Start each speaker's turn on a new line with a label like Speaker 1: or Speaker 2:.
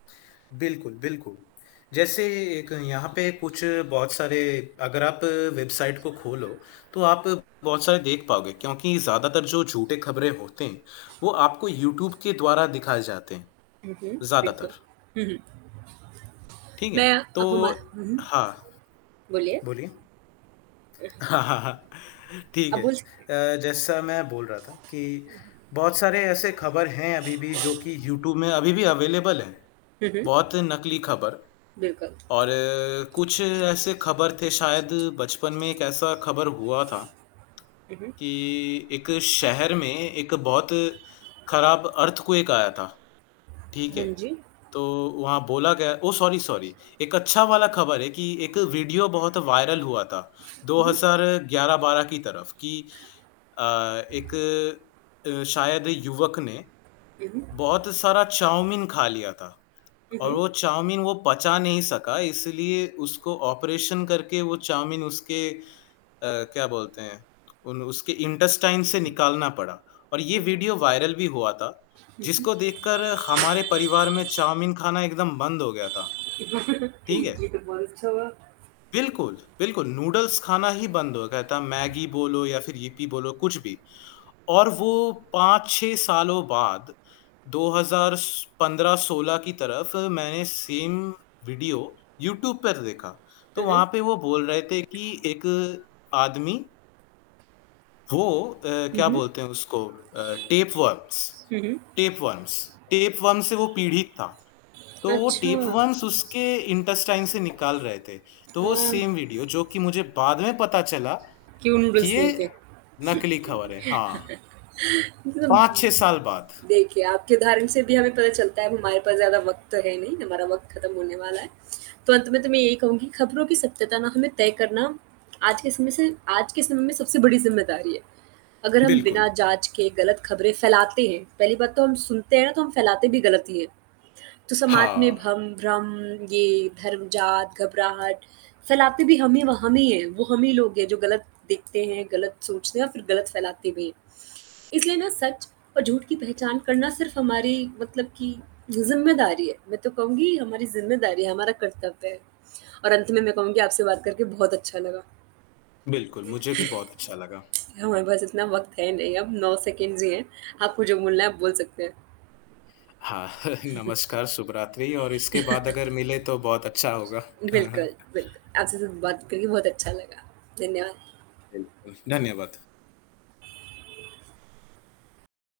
Speaker 1: बिल्कुल, बिल्कुल। जैसे एक यहाँ पे कुछ बहुत सारे अगर आप वेबसाइट को खोलो, तो आप बहुत सारे देख पाओगे क्योंकि ज़्यादातर जो झूठे खबरें होते हैं वो आपको यूट्यूब के द्वारा दिखाए जाते हैं,
Speaker 2: हुँ, हुँ। बिल्कुल।
Speaker 1: ज़्यादातर।
Speaker 2: हुँ, हुँ।
Speaker 1: ठीक है?
Speaker 2: मैं
Speaker 1: तो
Speaker 2: अब हम हुँ, हुँ।
Speaker 1: हाँ,
Speaker 2: बोलिए?
Speaker 1: बोलिए?
Speaker 2: अ, हाँ।
Speaker 1: ठीक
Speaker 2: आप
Speaker 1: है।
Speaker 2: बोल सकते है।
Speaker 1: अ, जैसा मैं बोल रहा था कि बहुत सारे ऐसे खबर हैं अभी-भी जो कि यूट्यूब में अभी-भी अवेलेबल है,
Speaker 2: हुँ, हुँ।
Speaker 1: बहुत नकली खबर
Speaker 2: बिल्कुल।
Speaker 1: और कुछ ऐसे खबर थे शायद बचपन में एक ऐसा खबर हुआ था
Speaker 2: हुँ, हुँ।
Speaker 1: कि एक शहर में एक बहुत खराब अर्थक्वेक आया था, ठीक है?
Speaker 2: हाँ जी।
Speaker 1: तो वहाँ बोला गया ओह! सॉरी, सॉरी एक अच्छा
Speaker 2: हाँ,
Speaker 1: वाला
Speaker 2: जी।
Speaker 1: खबर है कि एक वीडियो बहुत वायरल हुआ था, दो
Speaker 2: हुँ, हुँ।
Speaker 1: हज़ार ग्यारह बारह की तरफ़ कि अ, एक अ, शायद युवक ने
Speaker 2: हुँ, हुँ।
Speaker 1: बहुत सारा चाउमीन खा लिया था,
Speaker 2: हुँ,
Speaker 1: और
Speaker 2: हुँ।
Speaker 1: वो चाउमीन वो पचा नहीं सका इसलिए उसको ऑपरेशन करके वो चाउमीन उसके अ, क्या बोलते हैं, उन उसके इंटेस्टाइन से निकालना पड़ा और ये
Speaker 2: अच्छा।
Speaker 1: वीडियो वायरल भी हुआ था,
Speaker 2: हुँ, हुँ।
Speaker 1: जिसको देखकर हमारे परिवार में चाउमीन खाना एकदम बंद हो गया था, ठीक है?
Speaker 2: ये तो बहुत अच्छा हुआ।
Speaker 1: बिल्कुल, बिल्कुल। नूडल्स खाना ही बंद हो गया था, मैगी बोलो या फ़िर यिप्पी बोलो कुछ भी और वो 5-6 सालों बाद 2015-16 की तरफ़ मैंने सेम वीडियो यूट्यूब पर देखा, तो
Speaker 2: हुँ, हुँ।
Speaker 1: वहाँ पे वो बोल रहे थे कि एक आदमी वो अ,
Speaker 2: हुँ,
Speaker 1: क्या
Speaker 2: हुँ।
Speaker 1: बोलते हैं उसको अ, टेपवर्म्स
Speaker 2: हुँ, हुँ।
Speaker 1: टेपवर्म्स टेपवर्म्स से वो पीड़ित था, तो वो
Speaker 2: अच्छा।
Speaker 1: टेपवर्म्स उसके इंटेस्टाइन से निकाल रहे थे, तो वो
Speaker 2: हाँ।
Speaker 1: सेम वीडियो जो कि मुझे बाद में पता चला
Speaker 2: क्यों
Speaker 1: कि
Speaker 2: नूडल्स नहीं
Speaker 1: ये
Speaker 2: थे?
Speaker 1: नकली खबर है। हाँ। 5-6 साल बाद।
Speaker 2: देखिए आपके उदाहरण से भी हमें पता चलता है अब हमारे पास ज़्यादा वक़्त तो है नहीं हमारा वक़्त खत्म होने वाला है, तो अंत में तो मैं यही कहूँगी खबरों की सत्यता ना हमें तय करना आज के समय से आज के समय में सबसे बड़ी ज़िम्मेदारी है, अगर हम बिना
Speaker 1: बिल्कुल।
Speaker 2: जाँच के गलत ख़बरें फ़ैलाते हैं पहली बात तो हम सुनते हैं ना, तो हम फ़ैलाते भी गलत ही हैं, तो समाज में
Speaker 1: हाँ।
Speaker 2: भम भ्रम ये धर्मजात, घबराहट फ़ैलाते भी हम ही वा हम ही है, वो हम ही लोग है जो गलत देखते हैं, गलत सोचते हैं और फ़िर गलत फ़ैलाते भी हैं, इसलिए ना सच और झूठ की पहचान करना सिर्फ़ हमारी मतलब कि ज़िम्मेदारी है। मैं तो कहूँगी हमारी ज़िम्मेदारी है, हमारा कर्तव्य है और अंत में मैं कहूँगी आपसे बात करके बहुत अच्छा लगा।
Speaker 1: बिल्कुल, मुझे भी बहुत अच्छा लगा।
Speaker 2: हमारे पास इतना वक़्त है नहीं अब 9 सेकंड्स ही हैं, आपको जो बोलना है आप बोल सकते हैं।
Speaker 1: हाँ, नमस्कार, शुभरात्रि और इसके बाद अगर मिले तो बहुत अच्छा होगा।
Speaker 2: बिल्कुल, बिल्कुल। आपसे जो बात करी, बहुत अच्छा लगा। धन्यवाद।
Speaker 1: बिल्कुल, धन्यवाद।